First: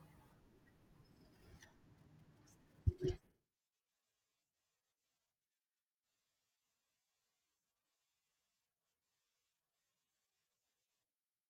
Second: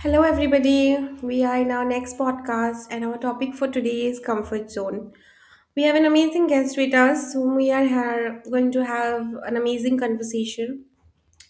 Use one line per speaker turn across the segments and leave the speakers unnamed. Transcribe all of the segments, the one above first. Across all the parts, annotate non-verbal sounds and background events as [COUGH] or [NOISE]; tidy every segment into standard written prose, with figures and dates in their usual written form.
Hello, everybody. We are in our next podcast, and our topic for today is comfort zone. We have an amazing guest with us, whom we are going to have an amazing conversation,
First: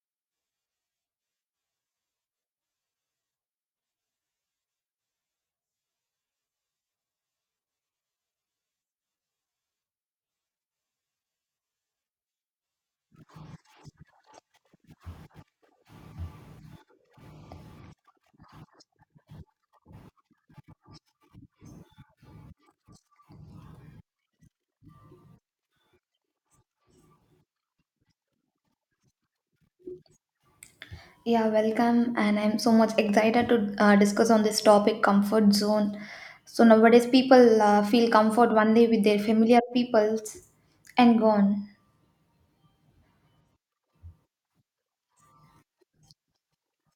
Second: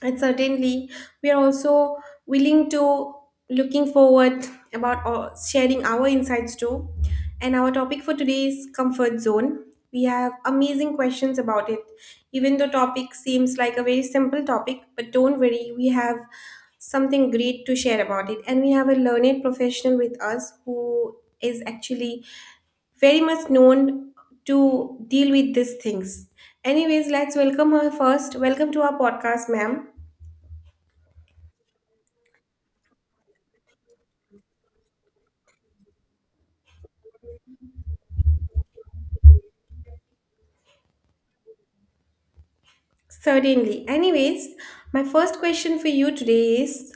and certainly we are also willing to looking forward about all- sharing our insights too. And our topic for today is comfort zone. We have amazing questions about it. Even though topic seems like a very simple topic, but don't worry, we have something great to share about it, and we have a learned professional with us who is actually very much known to deal with these things. Anyways, let's welcome her first. Welcome to our podcast, ma'am.
Yeah, welcome. And I'm so much excited to discuss on this topic comfort zone. So nowadays, people feel comfort only with their familiar peoples and gone.
Certainly. Anyways, my first question for you today is,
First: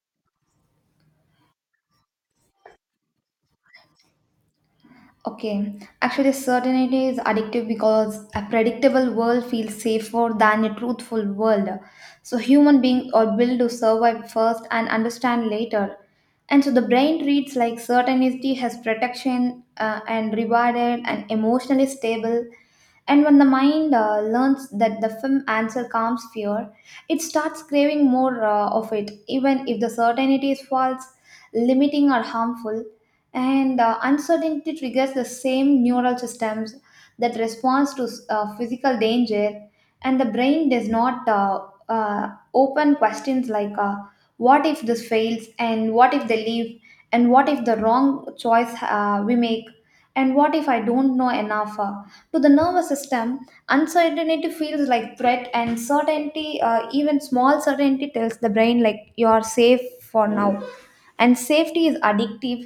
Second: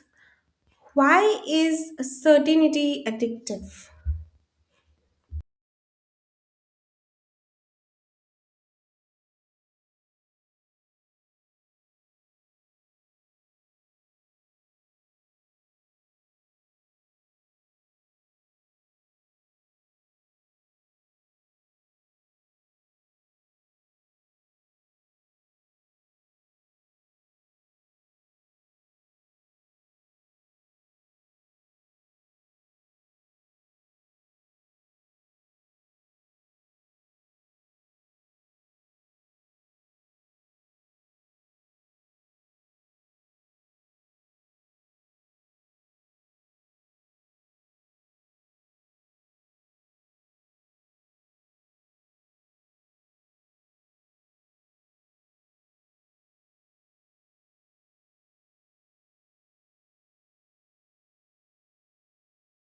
why is certainty addictive?
Okay, actually, certainty is addictive because a predictable world feels safer than a truthful world. So human beings are built to survive first and understand later. And so the brain reads like certainty has protection and rewarded and emotionally stable. And when the mind learns that the film answer calms fear, it starts craving more of it, even if the certainty is false, limiting, or harmful. And uncertainty triggers the same neural systems that responds to physical danger, and the brain does not open questions like what if this fails, and what if they leave, and what if the wrong choice we make, and what if I don't know enough to the nervous system. Uncertainty feels like threat, and certainty, even small certainty, tells the brain like you are safe for now, and safety is addictive.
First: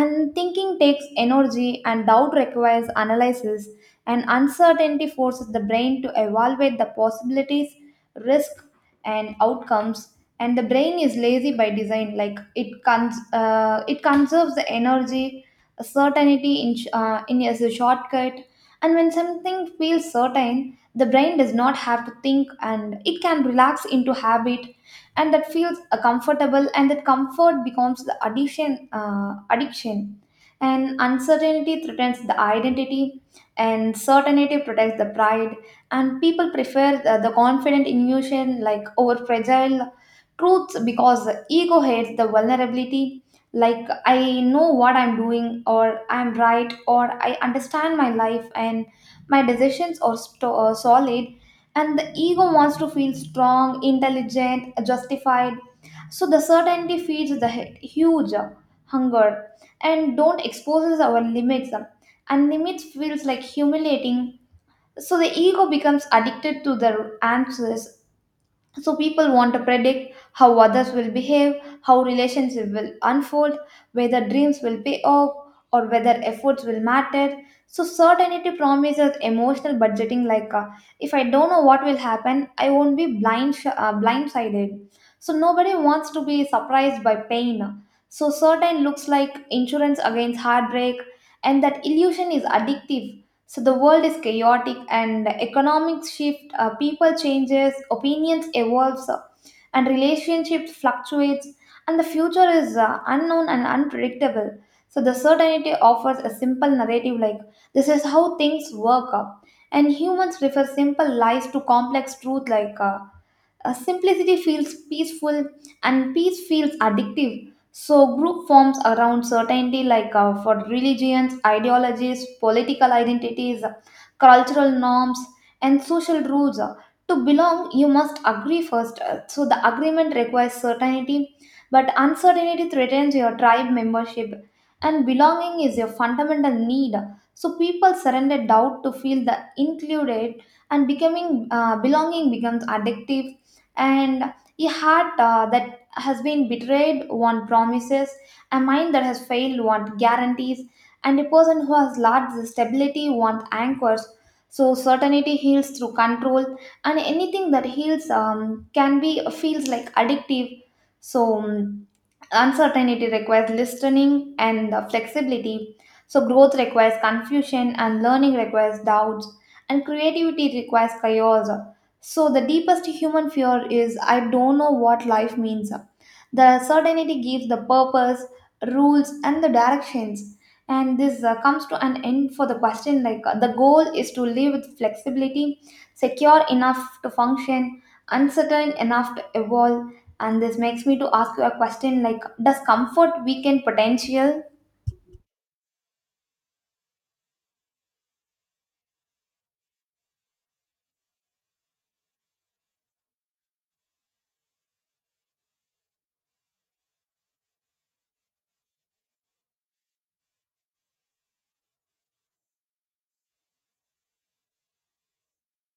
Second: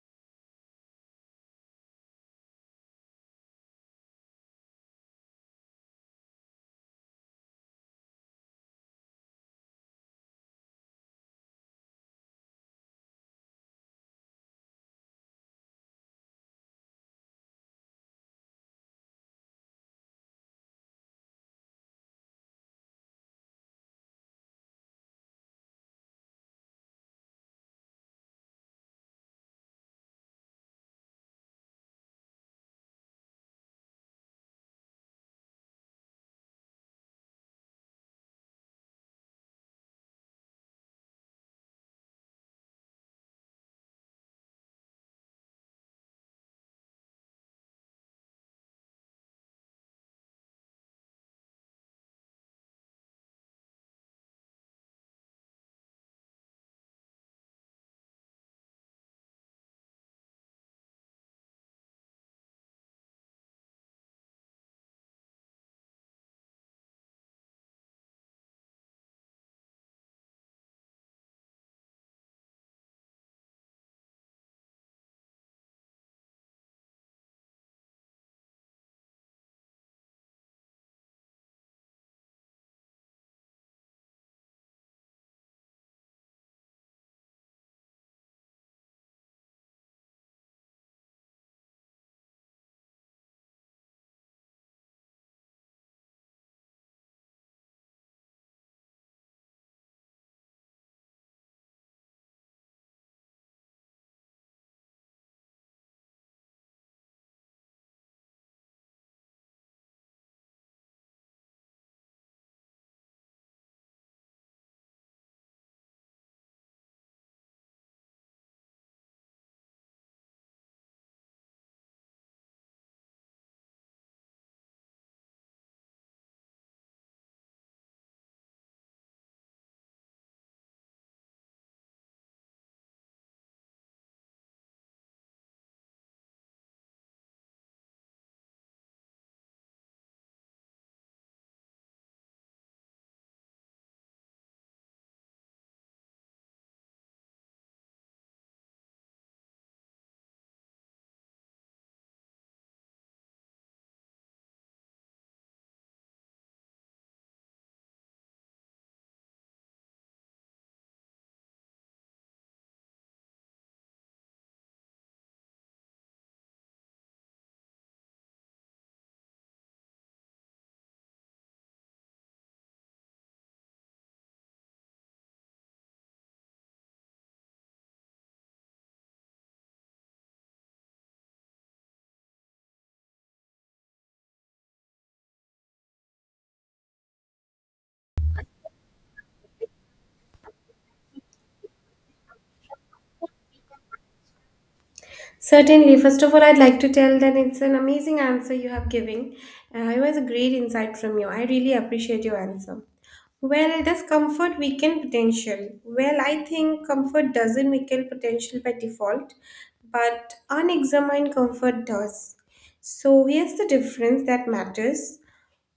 And thinking takes energy and doubt requires analysis, and uncertainty forces the brain to evaluate the possibilities, risk, and outcomes. And the brain is lazy by design, like it conserves the energy, certainty in sh- in as a shortcut. And when something feels certain, the brain does not have to think, and it can relax into habit, and that feels comfortable, and that comfort becomes the addiction. And uncertainty threatens the identity, and certainty protects the pride, and people prefer the confident illusion like over fragile truths because the ego hates the vulnerability, like I know what I'm doing, or I'm right, or I understand my life, and my decisions are solid. And the ego wants to feel strong, intelligent, justified. So the certainty feeds the huge hunger, and don't exposes our limits, and limits feels like humiliating, so the ego becomes addicted to the answers. So people want to predict how others will behave, how relationships will unfold, whether dreams will pay off, or whether efforts will matter. So certainty promises emotional budgeting, like if I don't know what will happen, I won't be blindsided. So nobody wants to be surprised by pain. So certain looks like insurance against heartbreak, and that illusion is addictive. So the world is chaotic, and economics shift, people changes, opinions evolves, and relationships fluctuates, and the future is unknown and unpredictable. So the certainty offers a simple narrative, like this is how things work, up, and humans prefer simple lies to complex truth like. Simplicity feels peaceful and peace feels addictive. So, group forms around certainty, like for religions, ideologies, political identities, cultural norms, and social rules. To belong, you must agree first. So, the agreement requires certainty, but uncertainty threatens your tribe membership. And belonging is your fundamental need. So, people surrender doubt to feel the included, and becoming belonging becomes addictive. And a heart that has been betrayed want promises, a mind that has failed want guarantees, and a person who has lost the stability want anchors. So certainty heals through control, and anything that heals can be feels like addictive. So uncertainty requires listening and the flexibility. So, growth requires confusion, and learning requires doubts, and creativity requires chaos. So, the deepest human fear is I don't know what life means. The certainty gives the purpose, rules, and the directions. And this comes to an end for the question, like the goal is to live with flexibility, secure enough to function, uncertain enough to evolve. And this makes me to ask you a question, like does comfort weaken potential?
Certainly. First of all, I'd like to tell that it's an amazing answer you have given. It was a great insight from you. I really appreciate your answer. Well, does comfort weaken potential? Well, I think comfort doesn't weaken potential by default, but unexamined comfort does. So here's the difference that matters.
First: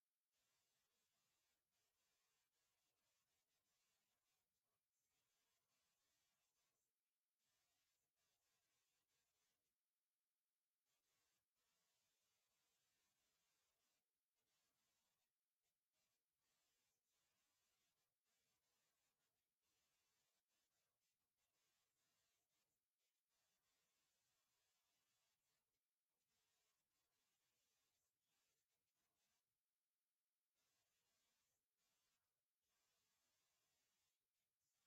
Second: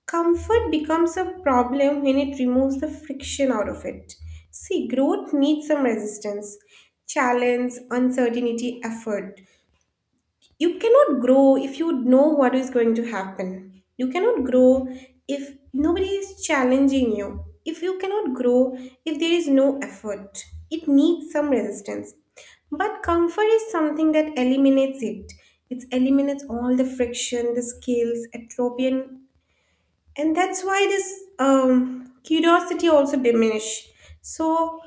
Comfort becomes a problem when it removes the friction out of it. See, growth needs some resistance, challenge, uncertainty, effort. You cannot grow if you know what is going to happen. You cannot grow if nobody is challenging you. If you cannot grow if there is no effort, it needs some resistance. But comfort is something that eliminates it. It eliminates all the friction, the skills, atrophy, and that's why this curiosity also diminish. So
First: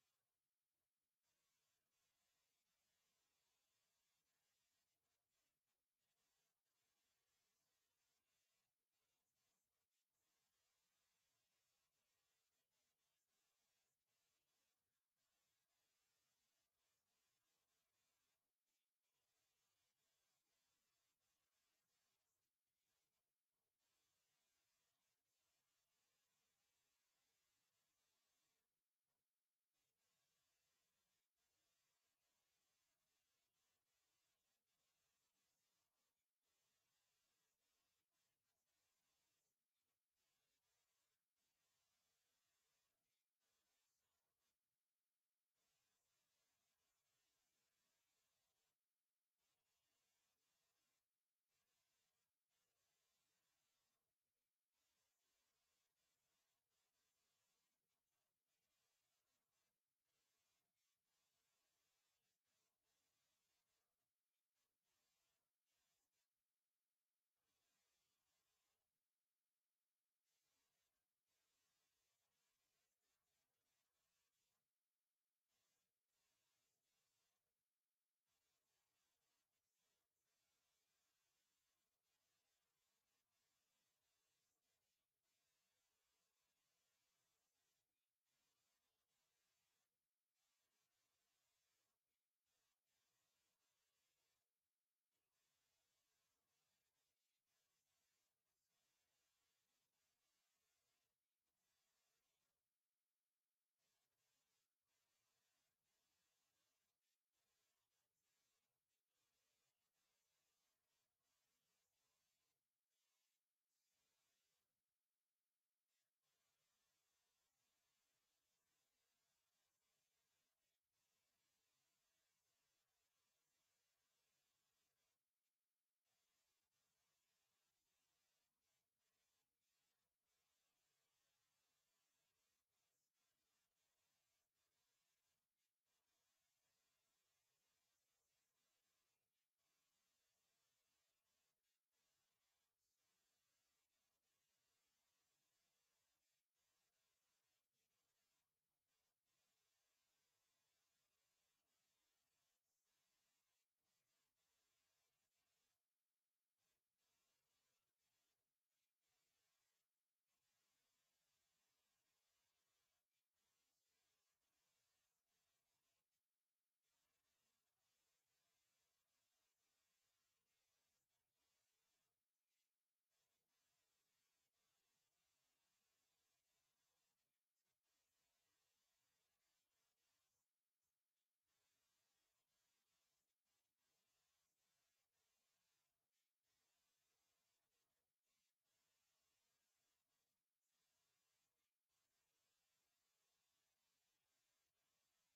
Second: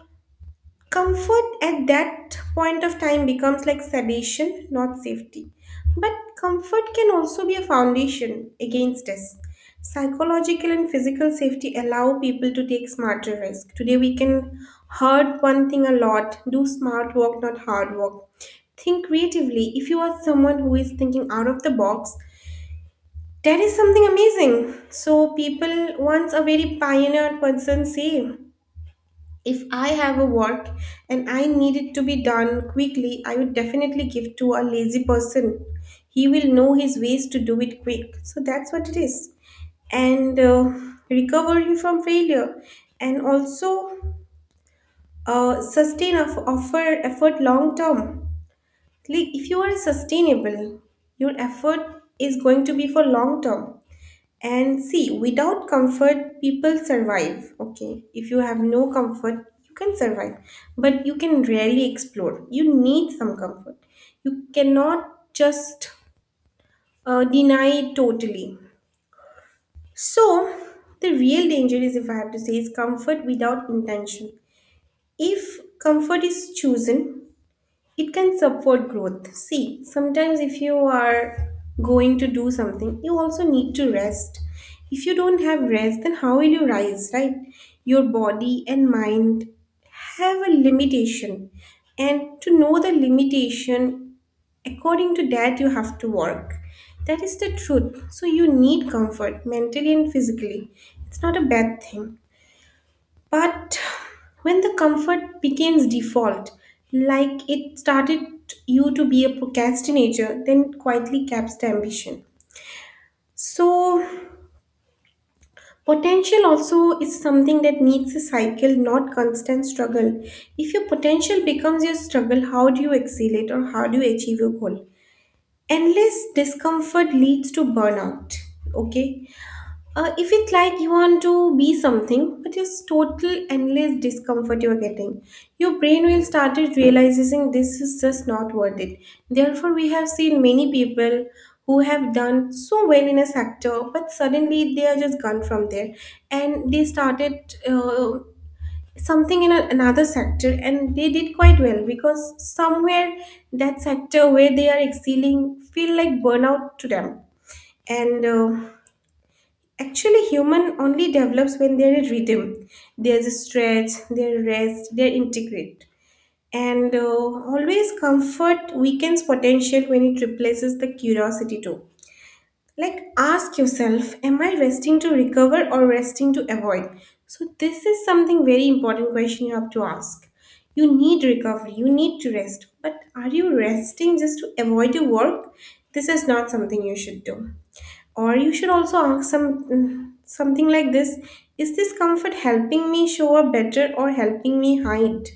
comfort at that point of time becomes like sedation, not safety. But comfort can also be a foundation against us. Psychological and physical safety allow people to take smarter risk. Today we can hurt one thing a lot, do smart work, not hard work, think creatively. If you are someone who is thinking out of the box, that is something amazing. So, people, once a very pioneer person say, if I have a work and I need it to be done quickly, I would definitely give to a lazy person. He will know his ways to do it quick. So, that's what it is. And recovering from failure, and also sustain of offer effort long term. Like, if you are sustainable, your effort is going to be for long term. And see, without comfort, people survive. Okay, if you have no comfort, you can survive, but you can rarely explore. You need some comfort. You cannot just deny it totally. So, the real danger is, if I have to say, is comfort without intention. If comfort is chosen, it can support growth. See, sometimes if you are going to do something, you also need to rest. If you don't have rest, then how will you rise, right? Your body and mind have a limitation, and to know the limitation, according to that you have to work. That is the truth. So you need comfort mentally and physically. It's not a bad thing. But when the comfort becomes default, like it started you to be a procrastinator, then it quietly caps the ambition. So, potential also is something that needs a cycle, not constant struggle. If your potential becomes your struggle, how do you excel it or how do you achieve your goal? Endless discomfort leads to burnout. Okay, if it's like you want to be something, but it's total endless discomfort you're getting, your brain will start realizing this is just not worth it. Therefore, we have seen many people who have done so well in a sector, but suddenly they are just gone from there, and they started something in another sector, and they did quite well because somewhere that sector where they are excelling feel like burnout to them. And uh, Actually, human only develops when there is rhythm. There's a stretch, there is rest, there integrate. And always comfort weakens potential when it replaces the curiosity too. Like ask yourself, am I resting to recover or resting to avoid? So this is something very important question you have to ask. You need recovery, you need to rest, but are you resting just to avoid your work? This is not something you should do. Or you should also ask some something like this: is this comfort helping me show up better or helping me hide?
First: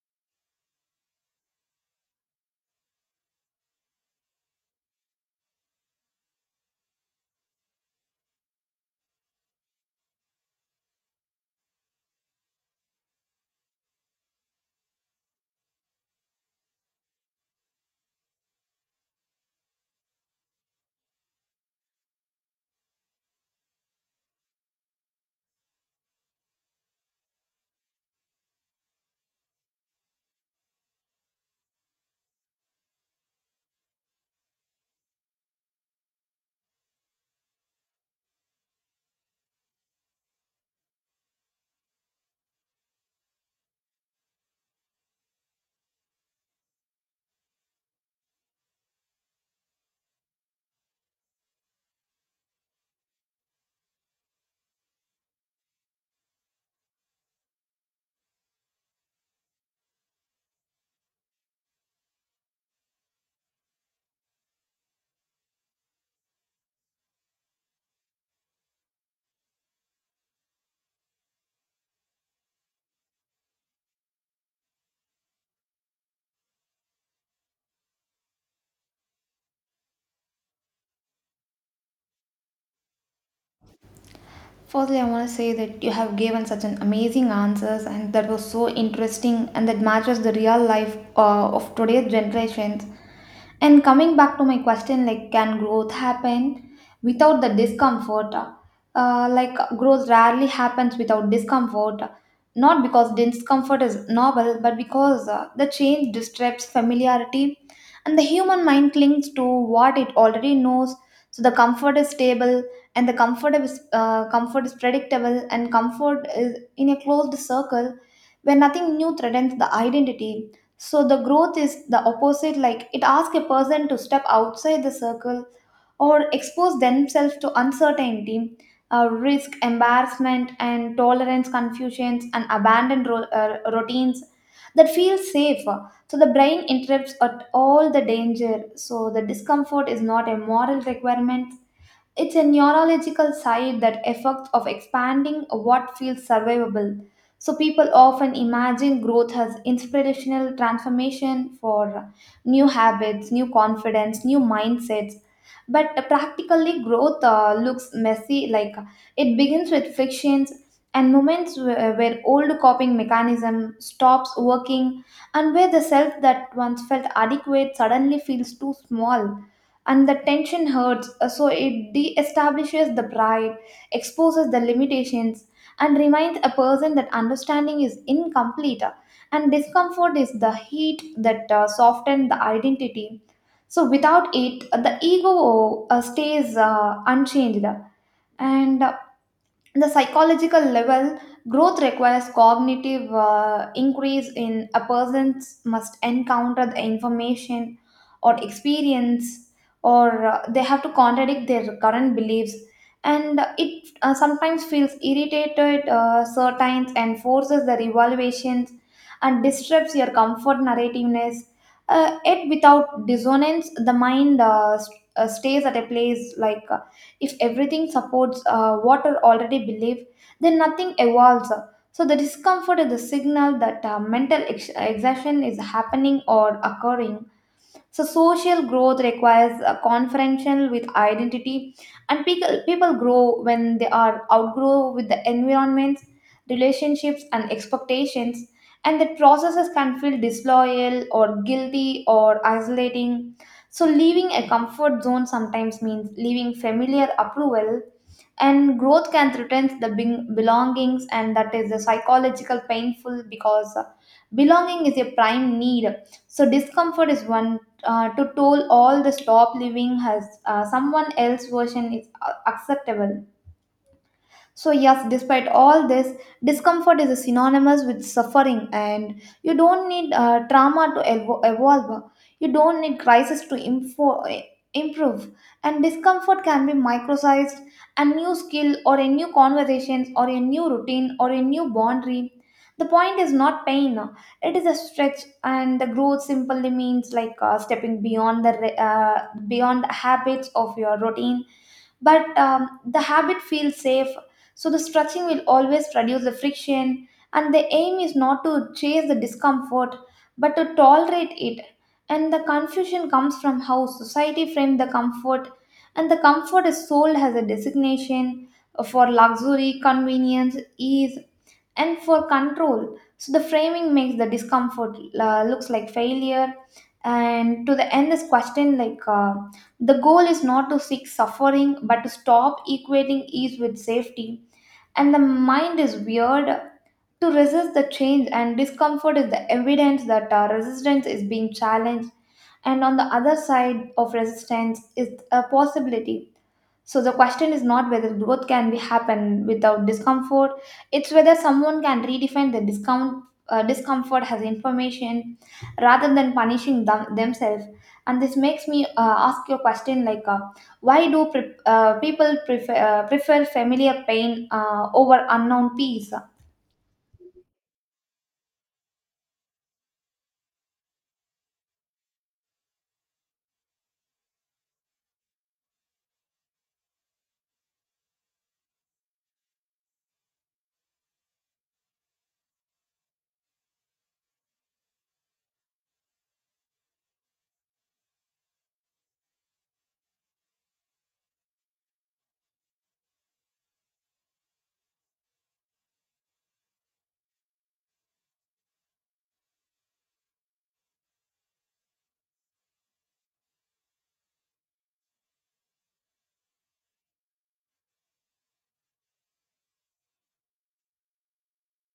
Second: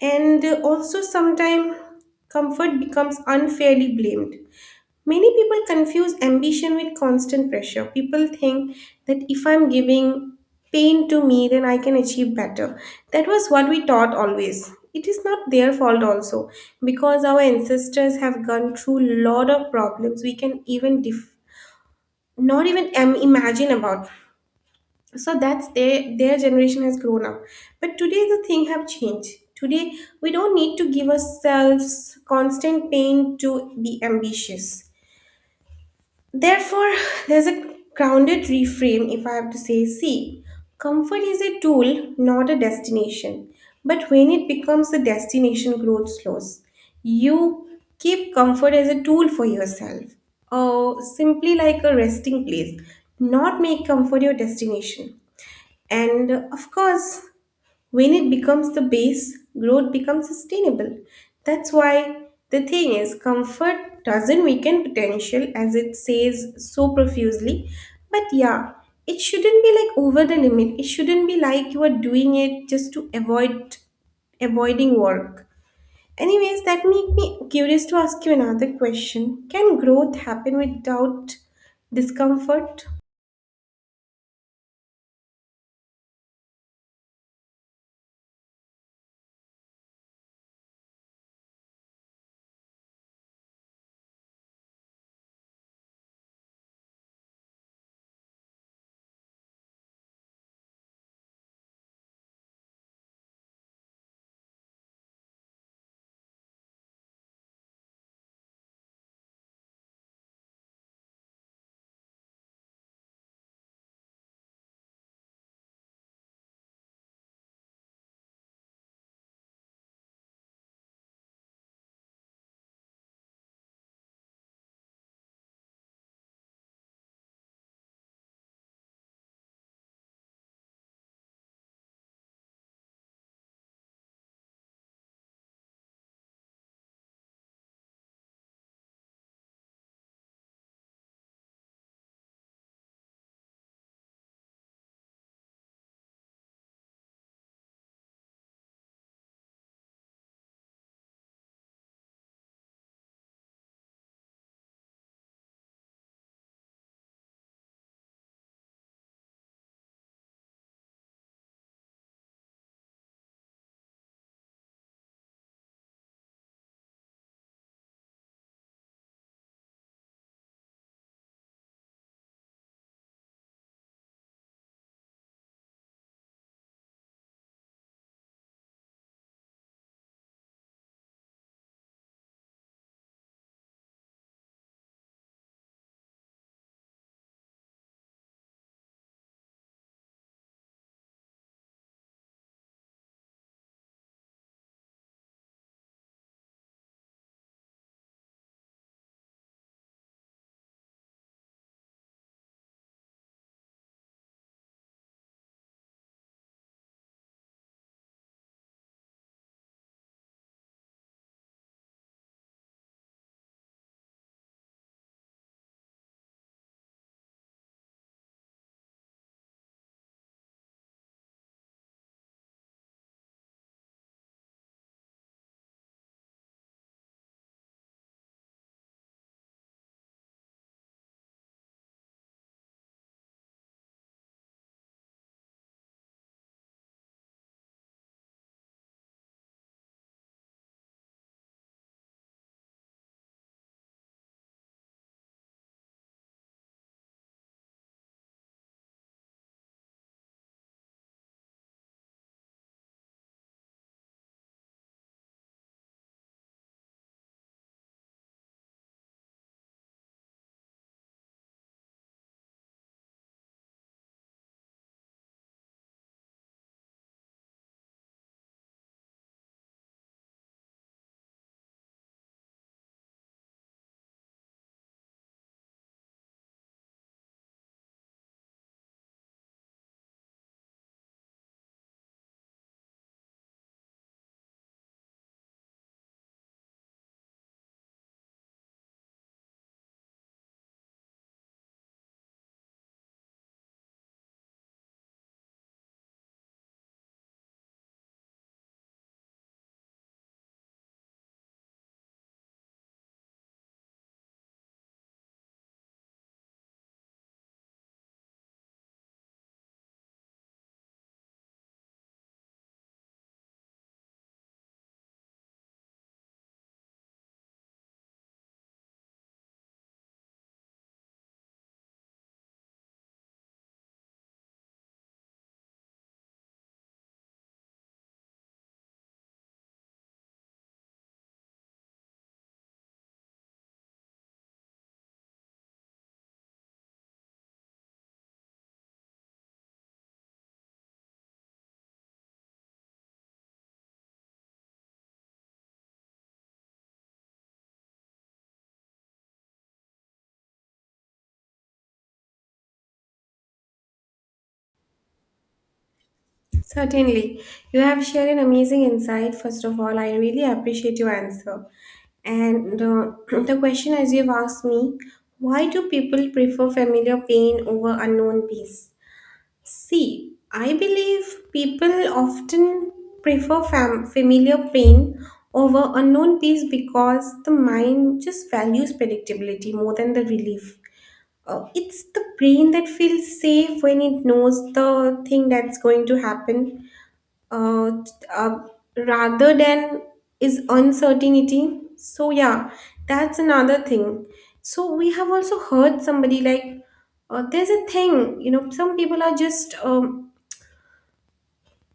And also, sometimes comfort becomes unfairly blamed. Many people confuse ambition with constant pressure. People think that if I'm giving pain to me, then I can achieve better. That was what we taught always. It is not their fault also, because our ancestors have gone through lot of problems. We can not even imagine about. So that's their generation has grown up, but today the thing have changed. Today we don't need to give ourselves constant pain to be ambitious. Therefore, there's a grounded reframe, if I have to say. See, comfort is a tool, not a destination. But when it becomes a destination, growth slows. You keep comfort as a tool for yourself, or simply like a resting place, not make comfort your destination. And of course, when it becomes the base, growth becomes sustainable. That's why the thing is, comfort doesn't weaken potential as it says so profusely. But yeah, it shouldn't be like over the limit. It shouldn't be like you are doing it just to avoiding work. Anyways, that make me curious to ask you another question. Can growth happen without discomfort?
Firstly, I want to say that you have given such an amazing answers, and that was so interesting, and that matches the real life of today's generations. And coming back to my question, like, can growth happen without the discomfort? Like, growth rarely happens without discomfort, not because discomfort is novel, but because the change disrupts familiarity, and the human mind clings to what it already knows. So the comfort is stable, and the comfort is predictable, and comfort is in a closed circle where nothing new threatens the identity. So the growth is the opposite, like it asks a person to step outside the circle, or expose themselves to uncertainty, risk embarrassment, and tolerance confusions, and abandoned routines that feel safe. So the brain interrupts at all the danger. So the discomfort is not a moral requirement, it's a neurological side that effects of expanding what feels survivable. So people often imagine growth as inspirational transformation for new habits, new confidence, new mindsets. But practically, growth looks messy. Like it begins with frictions and moments where old coping mechanism stops working, and where the self that once felt adequate suddenly feels too small, and the tension hurts, so it de-establishes the pride, exposes the limitations, and reminds a person that understanding is incomplete, and discomfort is the heat that softens the identity. So without it, the ego stays unchanged. And The psychological level, growth requires cognitive increase in a person, must encounter the information or experience, or they have to contradict their current beliefs. And it sometimes feels irritated certain, and forces the revaluations, and disrupts your comfort narrativeness. Yet without dissonance, the mind stays at a place, like if everything supports what are already believe, then nothing evolves. So the discomfort is the signal that mental exhaustion is happening or occurring. So social growth requires a confrontation with identity, and people grow when they are outgrow with the environments, relationships, and expectations. And that processes can feel disloyal or guilty or isolating. So leaving a comfort zone sometimes means leaving familiar approval, and growth can threaten the belongings, and that is the psychological painful because belonging is a prime need. So discomfort is one to toll all the stop living has someone else version is acceptable. So, yes, despite all this, discomfort is synonymous with suffering, and you don't need trauma to evolve. You don't need crisis to improve. And discomfort can be microsized, a new skill, or a new conversation, or a new routine, or a new boundary. The point is not pain, it is a stretch, and the growth simply means like stepping beyond the beyond the habits of your routine. But the habit feels safe, so the stretching will always reduce the friction, and the aim is not to chase the discomfort, but to tolerate it. And the confusion comes from how society frames the comfort, and the comfort is sold as a designation for luxury, convenience, ease, and for control. So the framing makes the discomfort looks like failure. And to the end, this question, like the goal is not to seek suffering, but to stop equating ease with safety. And the mind is weird to resist the change, and discomfort is the evidence that resistance is being challenged, and on the other side of resistance is a possibility. So the question is not whether growth can be happen without discomfort, it's whether someone can redefine the discount, discomfort as information rather than punishing themselves. And this makes me ask your question, like why do people prefer familiar pain over unknown peace?
Certainly. You have shared an amazing insight. First of all, I really appreciate your answer. And [CLEARS THROAT] the question, as you've asked me, why do people prefer familiar pain over unknown peace? See, I believe people often prefer familiar pain over unknown peace because the mind just values predictability more than the relief. It's the brain that feels safe when it knows the thing that's going to happen uh, uh, rather than is uncertainty. So yeah, that's another thing. So we have also heard somebody like, there's a thing, you know, some people are just um,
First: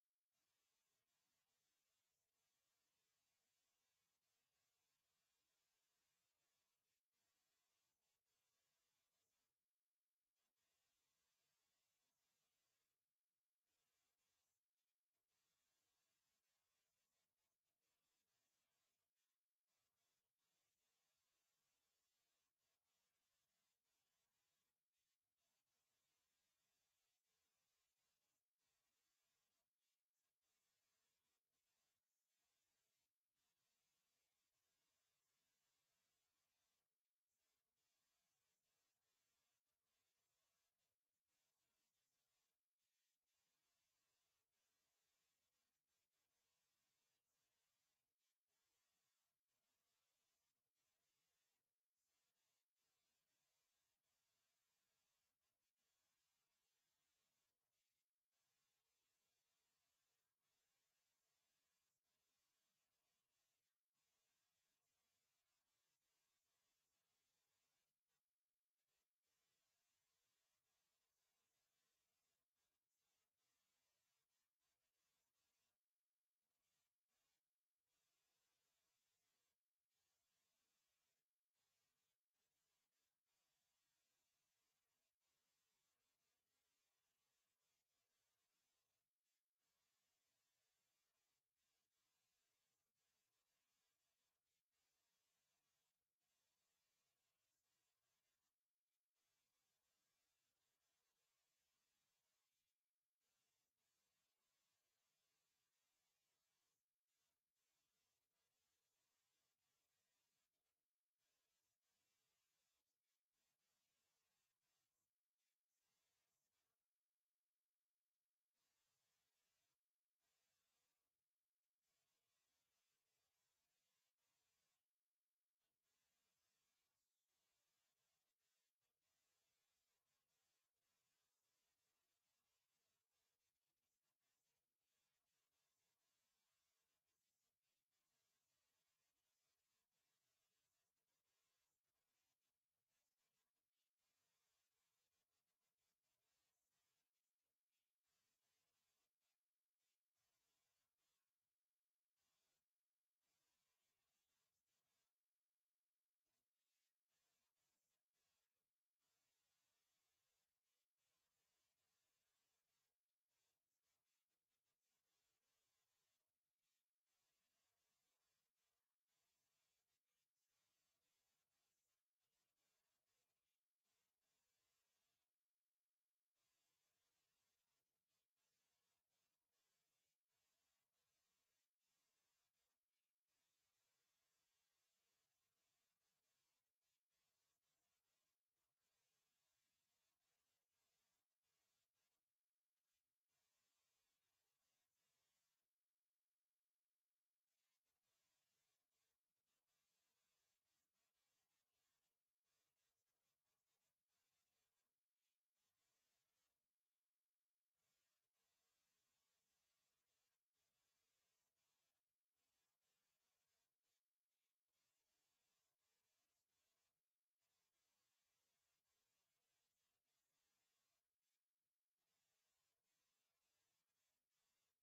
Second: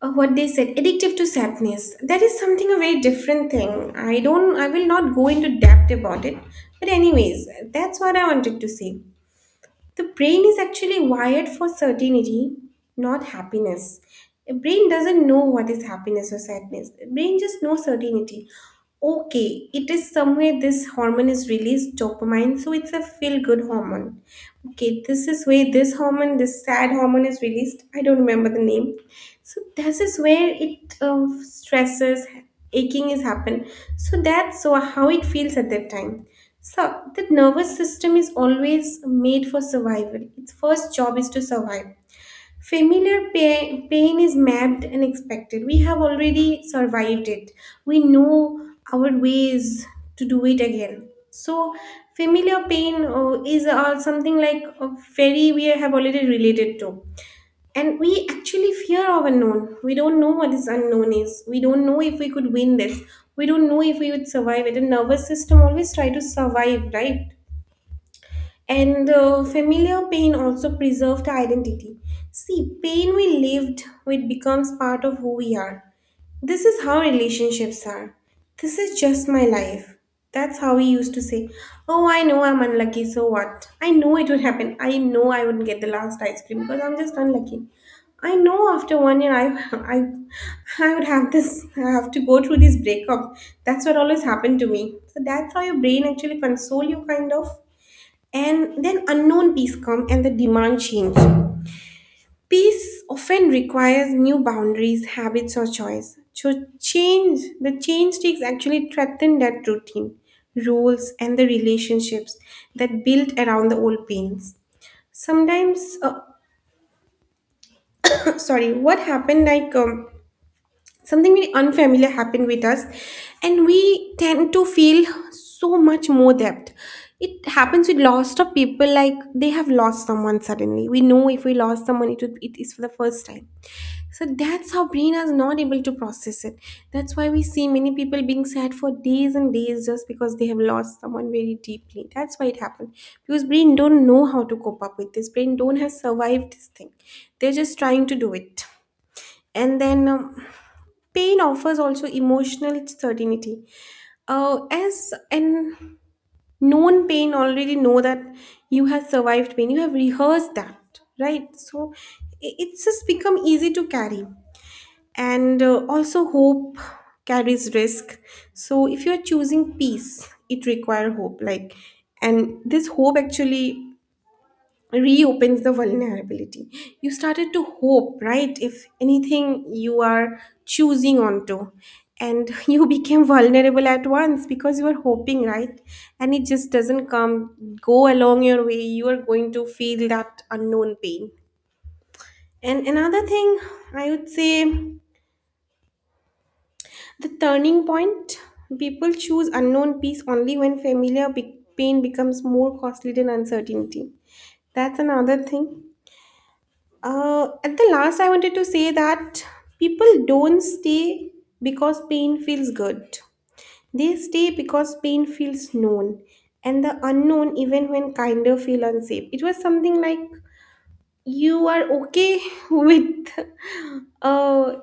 uh, what they said addictive to sadness. That is something a very different thing. I will not go into depth about it. But anyways, that's what I wanted to say. The brain is actually wired for certainty, not happiness. A brain doesn't know what is happiness or sadness. A brain just knows certainty. Okay, it is somewhere this hormone is released, dopamine, so it's a feel good hormone. Okay, this is where this hormone, this sad hormone is released. I don't remember the name. So this is where it stresses, aching is happen. So that's so how it feels at that time. So the nervous system is always made for survival. Its first job is to survive. Familiar pain, pain is mapped and expected. We have already survived it. We know our ways to do it again. So familiar pain is something like a very we have already related to, and we actually fear of unknown. We don't know what this unknown is. We don't know if we could win this. We don't know if we would survive it. The nervous system always try to survive, right? And familiar pain also preserved identity. See, pain we lived with becomes part of who we are. This is how relationships are. This is just my life. That's how we used to say, oh, I know I'm unlucky, so what? I know it would happen. I know I wouldn't get the last ice cream because I'm just unlucky. I know after one year I [LAUGHS] I I would have this, I have to go through this breakup. That's what always happened to me. So that's how your brain actually console you kind of. And then unknown peace come and the demand change. Peace often requires new boundaries, habits, or choice. So change, the change takes actually threaten that routine, rules, and the relationships that built around the old pains. Sometimes, [COUGHS] [CLEARS THROAT] sorry, what happened? Like something very unfamiliar happened with us, and we tend to feel so much more depth. It happens with lots of people. Like they have lost someone suddenly. We know if we lost someone, it would, it is for the first time. So that's how brain is not able to process it. That's why we see many people being sad for days and days just because they have lost someone very deeply. That's why it happened. Because brain don't know how to cope up with this. Brain don't have survived this thing. They're just trying to do it. And then pain offers also emotional certainty. As an known pain already know that you have survived pain. You have rehearsed that, right? So it's just become easy to carry. And also hope carries risk. So if you're choosing peace, it requires hope, like, and this hope actually reopens the vulnerability. You started to hope, right, if anything you are choosing onto, and [LAUGHS] you became vulnerable at once because you were hoping, right, and it just doesn't come go along your way, you are going to feel that unknown pain. And another thing I would say, the turning point, people choose unknown peace only when pain becomes more costly than uncertainty. That's another thing. At the last, I wanted to say that people don't stay because pain feels good, they stay because pain feels known. And the unknown, even when kinder, feel unsafe. It was something like you are okay [LAUGHS] with a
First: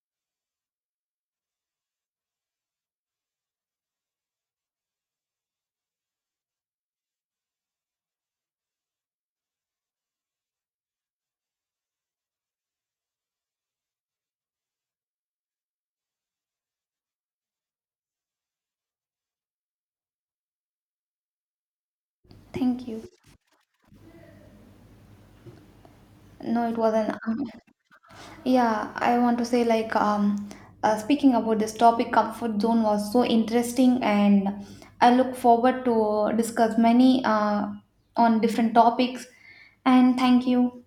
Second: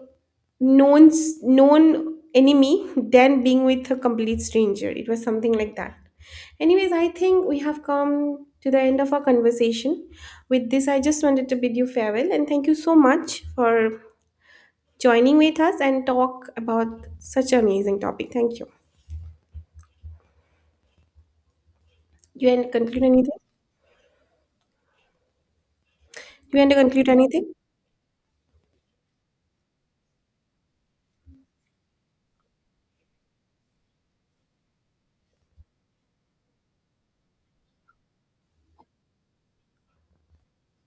known enemy than being with a complete stranger. It was something like that. Anyways, I think we have come to the end of our conversation. With this, I just wanted to bid you farewell and thank you so much for joining with us and talk about such an amazing topic. Thank you. You want to
Thank
conclude
you.
anything? You
No,
want
it
to conclude
wasn't.
anything?
Yeah, I want to say like speaking about this topic, comfort zone was so interesting, and I look forward to discuss many on different topics. And thank you.